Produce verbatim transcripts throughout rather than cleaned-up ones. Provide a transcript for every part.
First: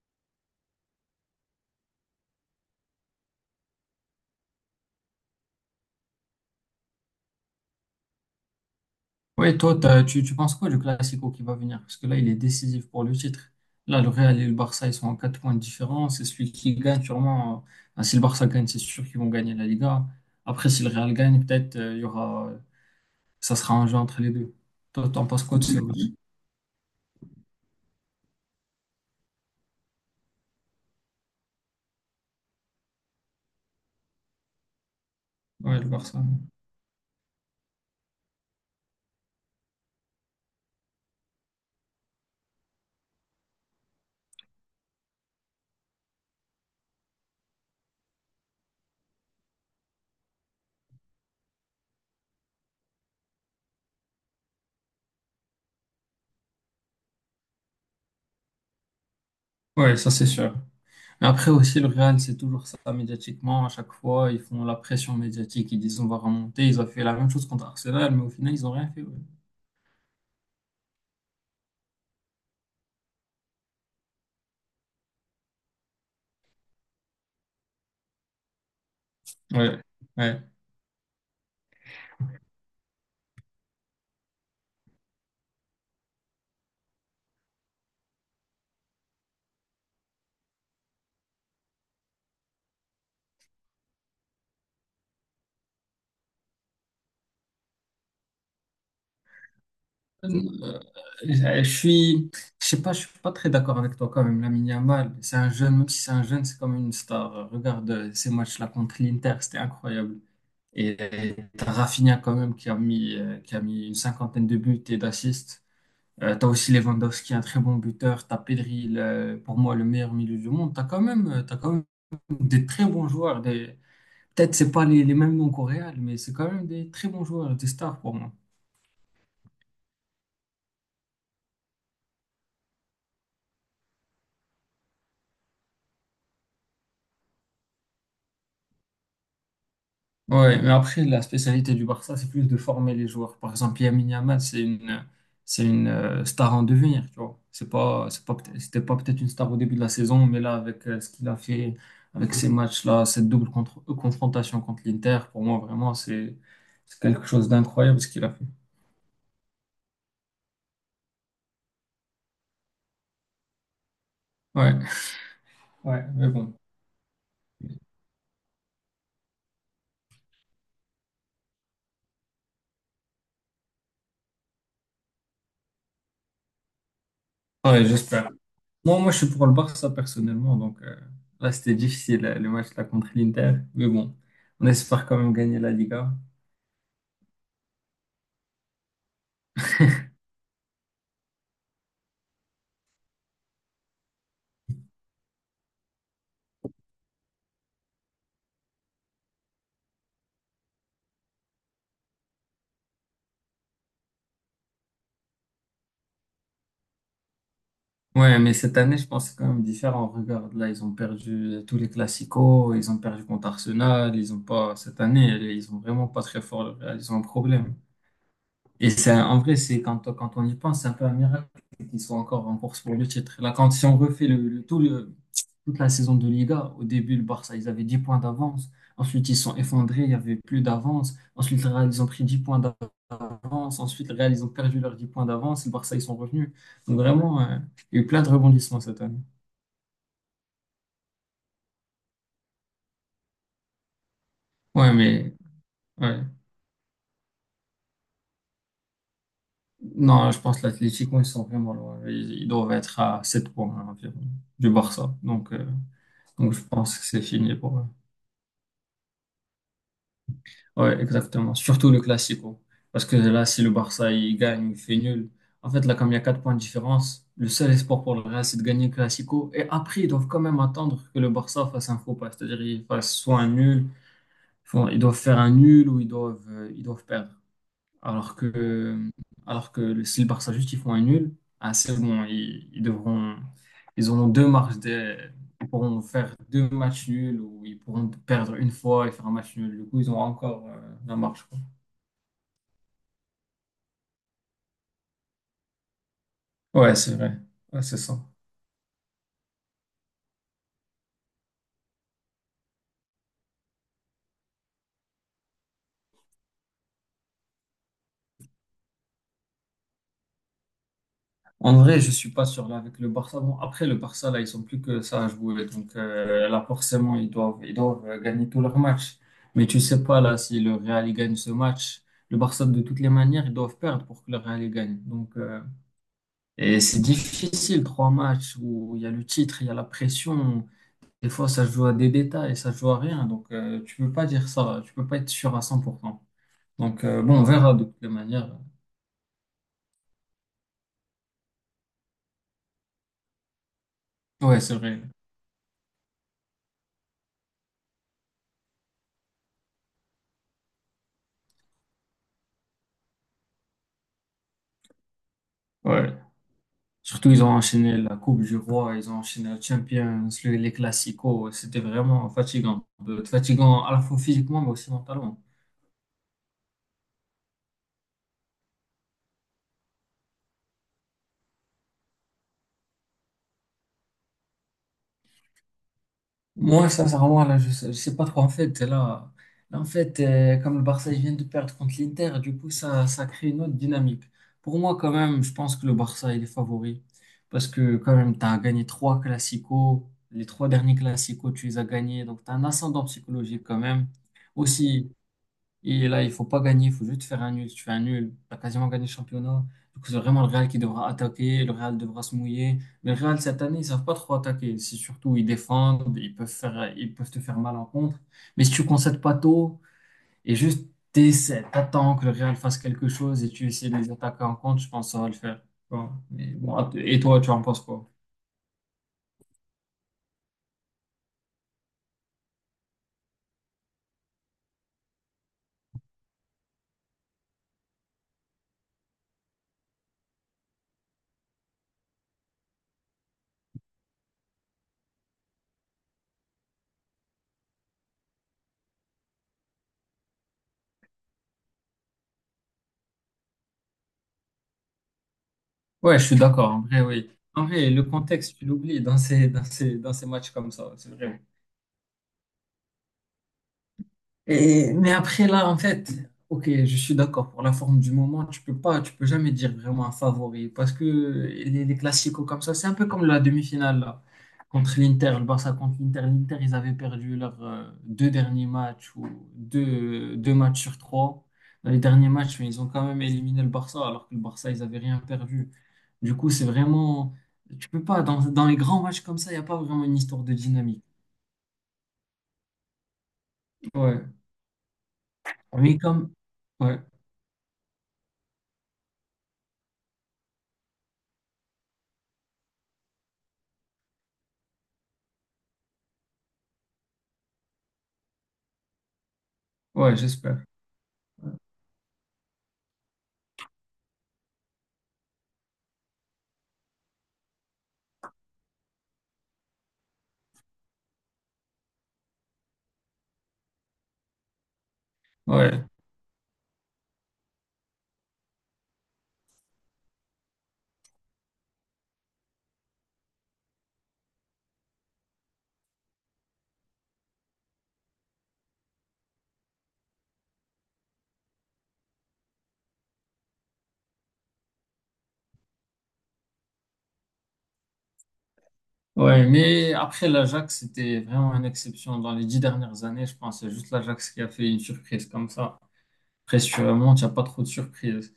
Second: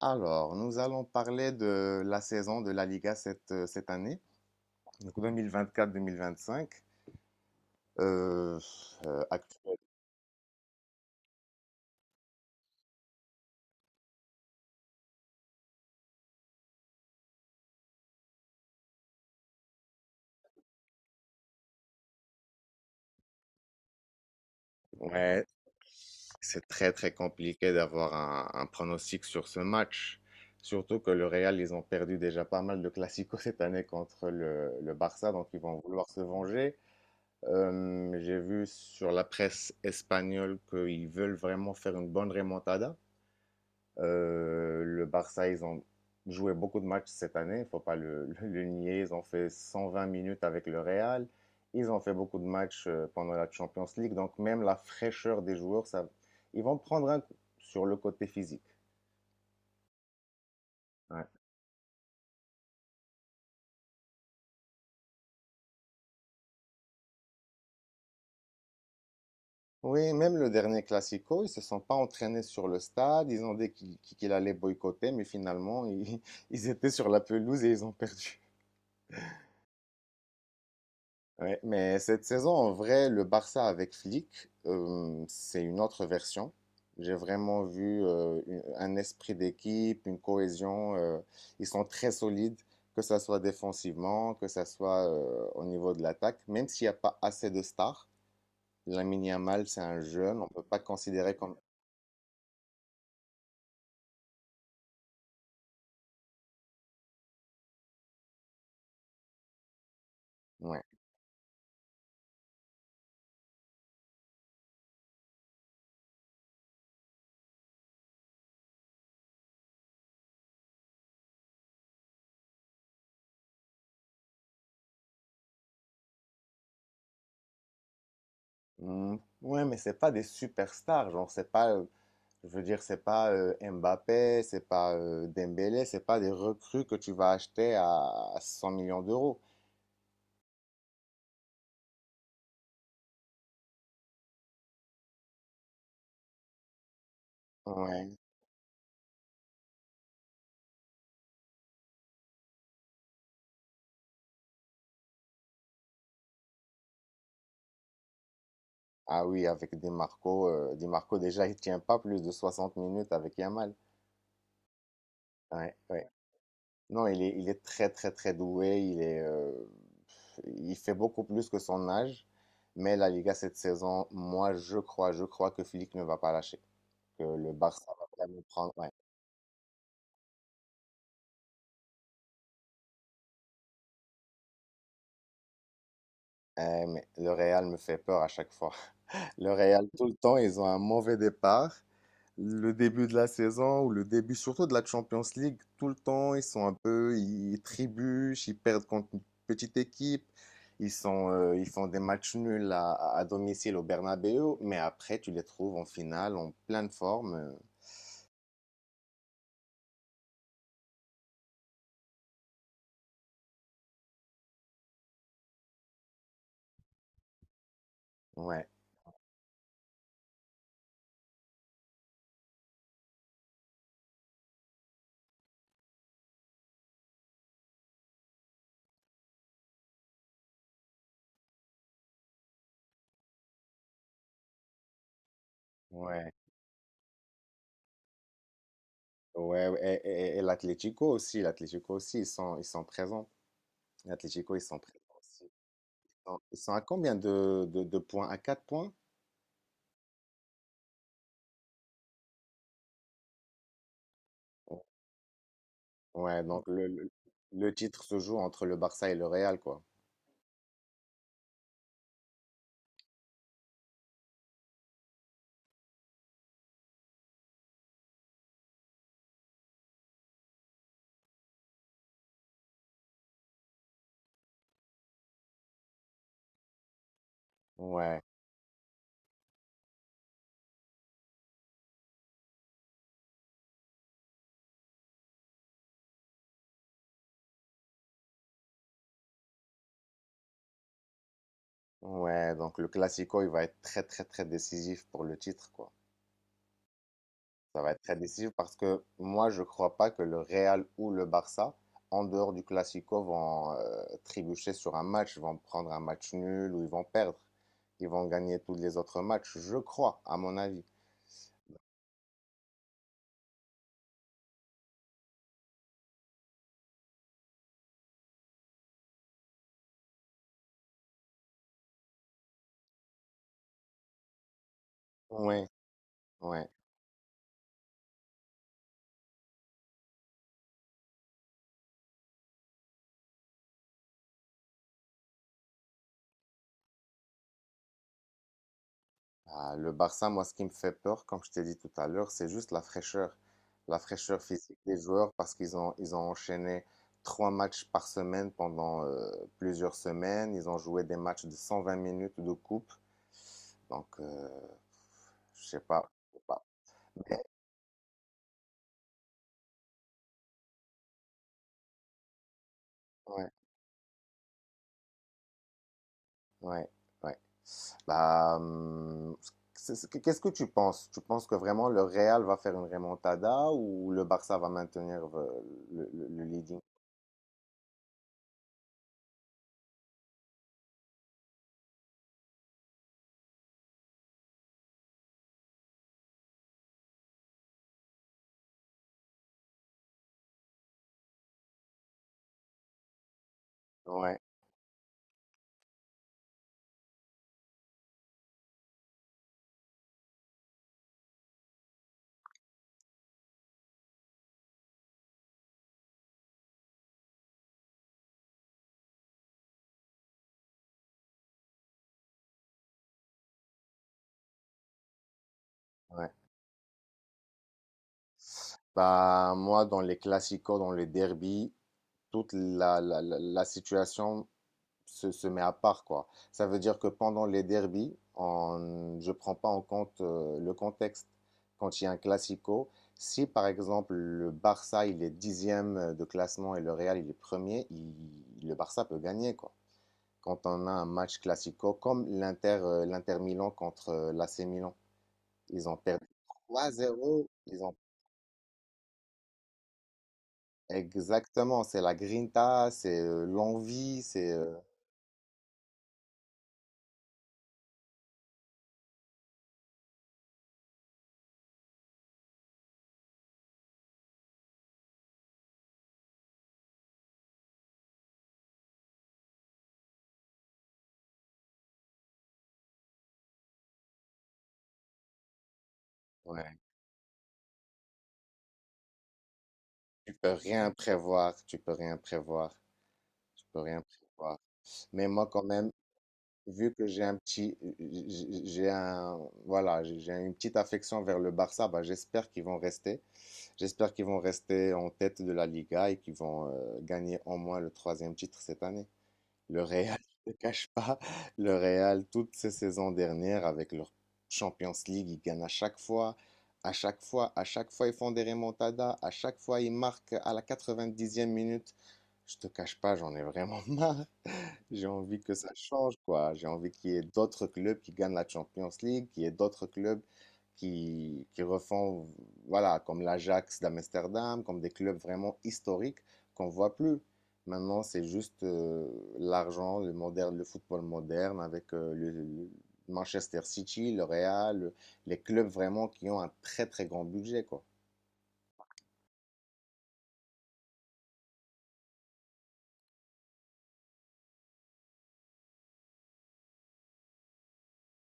Alors, nous allons parler de la saison de la Liga cette, euh, cette année, donc deux mille vingt-quatre-deux mille vingt-cinq. Euh, euh, Oui, actu- toi, t'as- tu, tu penses quoi du Classico qui va venir? Parce que là, il est décisif pour le titre. Là, le Real et le Barça, ils sont en quatre points de différence. Et celui qui gagne, sûrement, euh, ben, si le Barça gagne, c'est sûr qu'ils vont gagner la Liga. Après, si le Real gagne, peut-être, euh, il y aura, ça sera un jeu entre les deux. Toi, t'en penses ouais, quoi de ce. c'est très très compliqué d'avoir un, un pronostic sur ce match, surtout que le Real, ils ont perdu déjà pas mal de classicos cette année contre le, le Barça, donc ils vont Ouais, le vouloir Barça. se venger. Euh, j'ai vu sur la presse espagnole qu'ils veulent vraiment faire une bonne remontada. Euh, le Barça, ils ont joué beaucoup de matchs cette année, il ne faut pas le, le- le nier. Ils ont fait cent vingt minutes avec le Real. Ils ont fait beaucoup de matchs euh, pendant la Champions League. Donc même la fraîcheur des joueurs, ça, ils vont prendre un coup sur le côté physique. Ouais, ça, c'est sûr. Ouais. Mais après aussi, le Real, c'est toujours ça médiatiquement. À chaque fois, ils font la pression médiatique. Ils disent, on va remonter. Ils ont fait la même chose contre Arsenal, mais au final, ils n'ont rien fait. Ouais. Oui, même le dernier Classico, ils se sont pas entraînés sur le stade. Ils ont dit qu'il qu'il allait boycotter, mais finalement, ils, ils étaient sur la pelouse et ils ont perdu. Ouais. Ouais. Ouais, mais cette saison, en vrai, le Barça avec Flick, euh, c'est une autre version. J'ai vraiment vu euh, une- un esprit d'équipe, une cohésion. Euh, ils sont très solides, que ça soit défensivement, que ça soit euh, au niveau de l'attaque. Même s'il n'y a pas assez de stars, Lamine Yamal, c'est un Euh, jeune, on ne peut pas considérer comme... euh, Je suis, je sais pas, je suis pas très d'accord avec toi quand même. Lamine Yamal, c'est un jeune, même si c'est un jeune, c'est quand même une star. Regarde euh, ces matchs-là contre l'Inter, c'était incroyable. Ouais. Et euh, t'as Rafinha quand même qui a mis, euh, qui a mis une cinquantaine de buts et d'assists. Euh, t'as aussi Lewandowski, un très bon buteur. T'as Pedri, le- pour moi le meilleur milieu du monde. T'as quand même, euh, t'as quand même des très bons joueurs. Des. Peut-être c'est pas les, les mêmes noms qu'au Real, mais c'est quand même des très bons joueurs, des stars pour moi. Mm, ouais, mais c'est pas des superstars, genre, c'est pas euh, je veux dire, c'est pas euh, Mbappé, c'est pas euh, Dembélé, c'est pas des recrues que tu vas acheter à cent millions d'euros. Ouais, mais après, la spécialité du Barça, c'est plus de former les joueurs. Par exemple, Lamine Yamal, c'est une, c'est une euh, star en devenir, tu vois. C'est pas, Ouais. c'est pas, peut- c'était pas peut-être une star au début de la saison, mais là, avec euh, ce qu'il a fait, avec ces matchs-là, cette double contre- euh, confrontation contre l'Inter, pour moi, vraiment, c'est, c'est quelque chose d'incroyable ce qu'il a fait. Ah oui, avec Di Marco, euh, Di Marco déjà il tient pas plus de soixante minutes avec Yamal. Ouais, Ouais, ouais, ouais. mais bon. Non, il est, il est très très très doué, il est, euh, il fait beaucoup plus que son âge. Mais la Liga cette saison, moi je crois, je crois que Flick ne va pas lâcher, que le Ouais, Barça va j'espère. vraiment prendre. Ouais. Moi, moi, je suis pour le Barça personnellement, donc euh, là, c'était difficile, euh, le match là contre l'Inter, mais bon, on espère quand même gagner la Liga. Eh, mais le Real me fait peur à chaque fois. Le Real, tout le temps, ils ont un mauvais départ. Le début de la saison ou le début surtout de la Champions League, tout le temps, ils sont un peu, ils trébuchent, ils perdent contre une petite équipe. Ils sont, euh, ils font des matchs nuls à, à domicile au Bernabéu, mais après, tu les trouves en finale, en pleine forme. euh, Ouais, mais cette année, je pense que c'est quand même différent. Regarde, là, ils ont perdu tous les classicos, ils ont perdu contre Arsenal, ils ont pas, cette année, ils ont vraiment pas très fort, le Real, ils ont un problème. Ouais, Et c'est, un- en vrai, c'est quand, quand on y pense, c'est un peu un miracle qu'ils soient encore en course pour le titre. Là, quand, si on refait le, le- tout le, toute la saison de Liga, au début, le Barça, ils avaient dix points d'avance. Ensuite, ils se sont effondrés, il n'y avait plus d'avance. Ensuite, le Real, ils ont pris dix points d'avance. Ensuite, le Real, ils ont perdu leurs dix points d'avance. Le Barça, ils sont ouais, revenus. Donc, vraiment, euh, il y a eu plein de rebondissements cette année. ouais. Ouais. Et, et- et l'Atlético aussi, l'Atlético aussi, ils sont, ils sont présents. L'Atlético, ils sont Ouais, présents. mais ouais. Non, ils sont à combien de, de, de points? À quatre points? Non, je pense que l'Atlético, ils sont vraiment loin. Ils, ils doivent être à sept points hein, environ du Barça. Donc, euh, Ouais, donc je donc le, pense que le, c'est fini le pour eux. titre se joue entre le Barça et le Real, quoi. Ouais, exactement. Surtout le Classico. Parce que là, si le Barça il gagne, il fait nul. En fait, là, comme il y a quatre points de différence, le seul espoir pour le Real, c'est de gagner le Classico. Et après, ils doivent quand même attendre que le Barça fasse un faux pas. C'est-à-dire, ils fassent soit un nul, font- ils doivent faire un nul ou ils doivent, euh, ils doivent perdre. Ouais, Alors que, alors que le- si le Barça juste ils font un nul, ah, c'est bon, ils, ils devront, ils auront deux marches, de, ils pourront faire deux matchs nuls ou ils pourront perdre une fois et faire un match nul. Du coup, ils auront encore euh, la marche, quoi. ouais, donc le Classico, il va être très, très, très décisif pour le titre, quoi. Ouais, c'est vrai. Ouais, Ça va c'est être très ça. décisif parce que moi, je crois pas que le Real ou le Barça, en dehors du Classico, vont euh, trébucher sur un match, vont prendre un match nul ou ils vont perdre. Ils vont gagner tous les autres matchs, je crois, à mon avis. En vrai, je suis pas sûr là avec le Barça. Bon, après le Barça là, ils sont plus que ça à jouer, donc euh, là forcément ils doivent, ils doivent euh, gagner tous leurs matchs. Mais tu sais pas là si le Real il gagne ce match, le Barça de toutes les manières ils doivent perdre pour que le Real il gagne. Donc euh, Ouais, ouais. Et c'est difficile, trois matchs où il y a le titre, il y a la pression. Des fois, ça se joue à des détails, ça se joue à rien. Donc, euh, tu peux pas dire ça. Tu peux pas être sûr à cent pour cent. Donc, euh, bon, on verra de toutes les manières. Ah, le Barça, moi, ce qui me fait peur, comme je t'ai dit tout à l'heure, c'est juste la fraîcheur, la fraîcheur Ouais, c'est physique des vrai. joueurs parce qu'ils ont, ils ont enchaîné trois matchs par semaine pendant euh, plusieurs semaines. Ils ont joué des matchs de cent vingt minutes de coupe. Donc, euh, je sais pas, Ouais. je sais pas. Surtout, ils ont enchaîné la Coupe du Roi, ils ont enchaîné la Champions, le- les Classicos. C'était vraiment fatigant. Euh, Ouais, Fatigant à la fois physiquement, mais aussi mentalement. ouais, ouais. Bah, hum, c'est- c'est- qu'est-ce que tu penses? Tu penses que vraiment le Real va faire une remontada ou le Barça va maintenir euh, le, le- le leading? Moi, sincèrement, là, je sais, je sais pas trop. En fait, là, là, en fait, euh, comme le Barça il vient de perdre contre l'Inter, du coup, ça, ça crée une autre dynamique. Pour moi, quand même, je pense que le Barça, il est favori. Parce que, quand même, tu as gagné trois classicos. Les trois derniers classicos, tu les as gagnés. Donc, tu as un ascendant psychologique, quand même. Ouais, Aussi, et là, il faut pas gagner, il faut juste faire un nul. Si tu fais un nul, tu as quasiment gagné le championnat. Du coup, c'est vraiment le Real qui devra attaquer, le Real devra se mouiller. Mais le Real, cette année, ils savent pas trop attaquer. C'est surtout, ils défendent, ils peuvent faire, ils peuvent te faire mal en contre. Mais si tu concèdes pas tôt et juste t'essaies, t'attends que le Real fasse quelque chose et tu essaies de les attaquer en contre, je pense que ça va le faire. Bon, ouais. mais bon, et toi, tu en penses quoi? Bah, moi, dans les classicos, dans les derbies, toute la, la, la- la situation se, se met à part, quoi. Ça veut dire que pendant les derbies, on- je ne prends pas en compte euh, le contexte. Quand il y a un classico, si par exemple le Barça il est dixième de classement et le Real il est premier, il- le Barça peut gagner, quoi. Quand on a un match classico, comme l'Inter, euh, l'Inter Milan contre euh, l'A C Milan, ils ont Ouais, je perdu suis d'accord. En Trois vrai, oui. zéro, En ils vrai, ont. le contexte, tu l'oublies dans ces, dans ces, dans ces matchs comme ça. C'est vrai. Exactement, c'est la grinta, c'est euh, l'envie, c'est euh, Et, mais après, là, en fait, ok, je suis d'accord pour la forme du moment. Tu peux pas, tu peux jamais dire vraiment un favori parce que les, les classicos comme ça, c'est un peu comme la demi-finale là, contre l'Inter, le Barça contre l'Inter. L'Inter, ils avaient perdu leurs euh, deux derniers matchs ou deux, deux matchs sur trois. Dans les derniers matchs, mais ils ont quand même éliminé le Barça alors que le Barça, ils avaient rien perdu. Du coup, c'est ouais, vraiment, tu peux pas, dans, dans les grands matchs comme ça, il n'y a pas vraiment une tu histoire peux de rien dynamique. prévoir, tu peux rien prévoir, tu peux rien Ouais, prévoir. Mais moi quand même, mais comme, vu ouais, que j'ai un petit j'ai j'ai un voilà, j'ai j'ai une petite affection vers le Barça, bah j'espère qu'ils vont rester. J'espère qu'ils vont rester en tête de la Liga et qu'ils vont euh, gagner au moins le troisième titre cette année. Le ouais, Real, je te j'espère. cache pas, le Real, toutes ces saisons dernières, avec leur Champions League, ils gagnent à chaque fois, à chaque fois, à chaque fois, ils font des remontadas, à chaque fois, ils marquent à la quatre-vingt-dixième minute. Je te cache pas, j'en ai vraiment marre. J'ai envie que ça Ouais, change, quoi. J'ai envie qu'il y ait d'autres clubs qui gagnent la Champions League, qu'il y ait d'autres clubs qui, qui refont, voilà, comme l'Ajax d'Amsterdam, comme des clubs vraiment historiques qu'on voit plus. Maintenant, c'est juste euh, l'argent, le moderne, le football moderne avec euh, le, le Manchester City, le Real, le- les clubs vraiment qui ont un très très grand budget, quoi. ouais, mais après l'Ajax, c'était vraiment une exception. Dans les dix dernières années, je pense, c'est juste l'Ajax qui a fait une surprise comme ça. Après, si tu remontes, il n'y a pas trop de surprises.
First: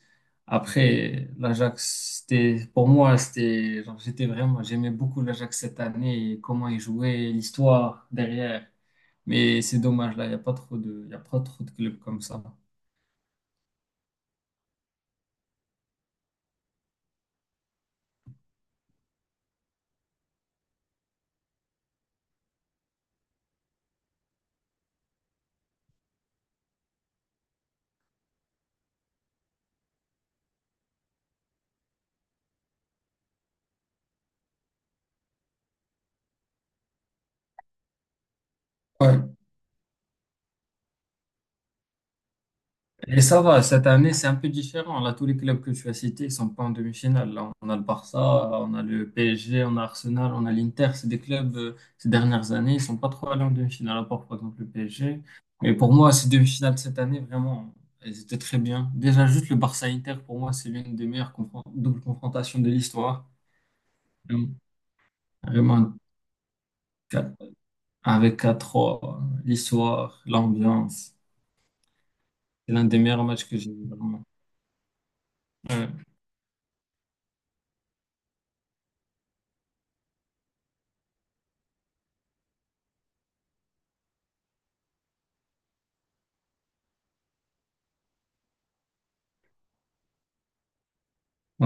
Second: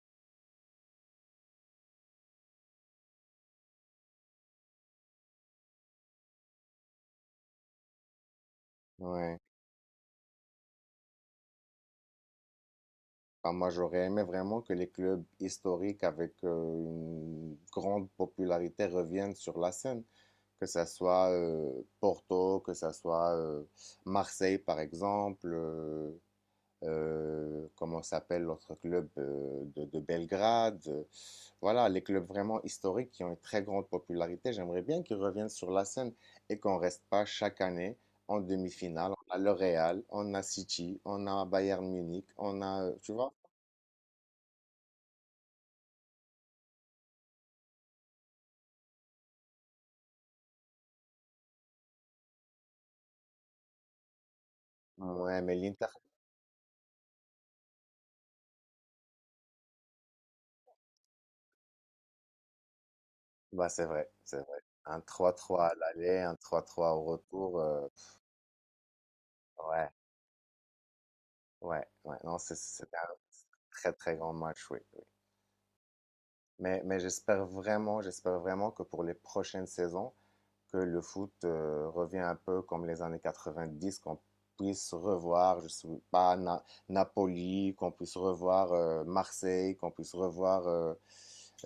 Après, l'Ajax, c'était, pour moi, c'était, genre, j'étais vraiment, j'aimais beaucoup l'Ajax cette année et comment il jouait, l'histoire derrière. Ouais. Mais c'est dommage, là, il n'y a pas trop de, il y a pas trop de clubs comme ça. Ah, moi, j'aurais aimé vraiment que les clubs historiques avec euh, une grande popularité reviennent sur la scène, que ça soit euh, Porto, que ça soit euh, Marseille, par exemple, euh, euh, comment s'appelle l'autre club euh, de, de Belgrade. euh, Voilà, les clubs vraiment historiques qui ont une très grande popularité, j'aimerais bien qu'ils reviennent sur la scène et qu'on reste pas chaque année en demi-finale. Ouais. On a le Real, on a City, on a Bayern Munich, on a, euh, tu Et vois. ça va, cette année, c'est un peu différent. Là, tous les clubs que tu as cités ne sont pas en demi-finale. Là, on a le Barça, on a le P S G, on a Arsenal, on a l'Inter. C'est des clubs, euh, ces dernières années, ils sont pas trop allés en demi-finale, à part, par exemple, le P S G. Ouais, mais Mais l'Inter, pour moi, ces demi-finales cette année, vraiment, elles étaient très bien. Déjà, juste le Barça-Inter, pour moi, c'est l'une des meilleures confron- doubles confrontations de l'histoire. bah, c'est vrai, c'est Vraiment, vrai. Un trois trois à vraiment, l'aller, un trois trois au quatre- retour. euh, avec quatre trois, Ouais, l'histoire, l'ambiance. ouais, ouais. Non, c'est- C'est l'un c'était des un meilleurs matchs que j'ai vu, très, très vraiment. grand match, oui. Oui. Ouais, Mais, mais j'espère vraiment, j'espère vraiment que pour les prochaines saisons, que le foot euh, revient un peu comme les années quatre-vingt-dix qu'on puisse revoir, je ne sais pas, Na- Napoli, qu'on puisse revoir euh, Marseille, qu'on puisse revoir euh,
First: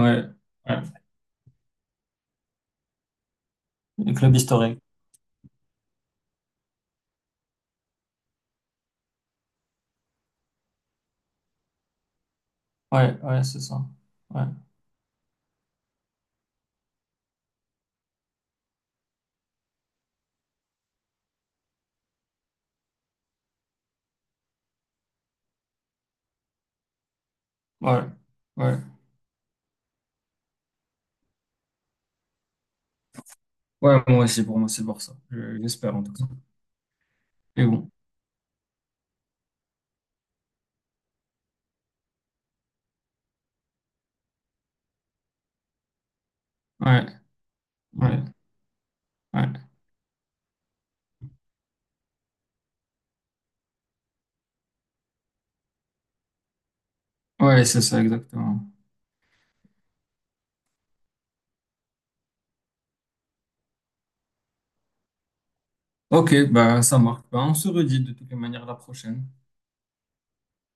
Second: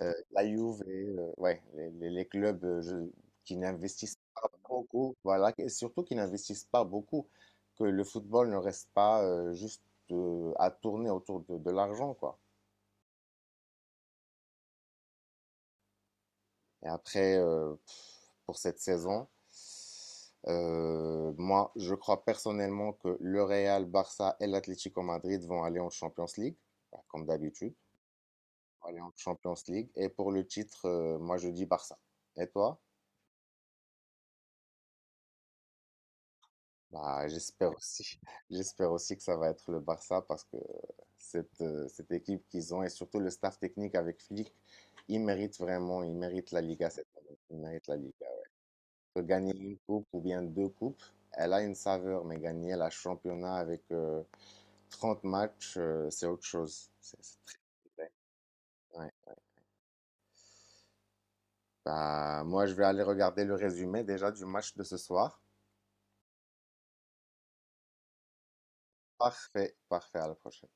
euh, la ouais. Juve, euh, ouais, les, les- les clubs euh, je- qui Le n'investissent club pas historique. beaucoup, voilà, et surtout qui n'investissent pas beaucoup, que le football ne reste pas euh, juste euh, à tourner autour de, de l'argent, quoi. Ouais, ouais, c'est ça. Ouais, Et après, euh, pour cette saison, euh, moi, je crois personnellement que le Real, Barça et l'Atlético Madrid vont aller en Champions League, bah, comme d'habitude, ouais, ouais. vont aller en Champions League. Et pour le titre, euh, moi, je dis Barça. Et toi? Ouais, moi aussi, pour moi, c'est le Barça. Je- J'espère en tout cas. Bah, Et j'espère bon. aussi. J'espère aussi que ça va être le Barça parce que cette, euh, cette équipe qu'ils ont et surtout le staff technique avec Flick, ils méritent vraiment, ils méritent la Liga Ouais, cette année. Ils méritent la ouais, Liga. Que gagner ouais. une coupe ou bien deux coupes, elle a une saveur, mais gagner la championnat avec euh, trente matchs, euh, c'est autre chose. C'est c'est très Ouais, c'est ça, complet. exactement. Ouais. Bah, moi, je vais aller regarder le résumé déjà du match de ce soir. Ok, bah ça marche. Bah, on se redit de toutes les manières la prochaine. Parfait, parfait, à la prochaine.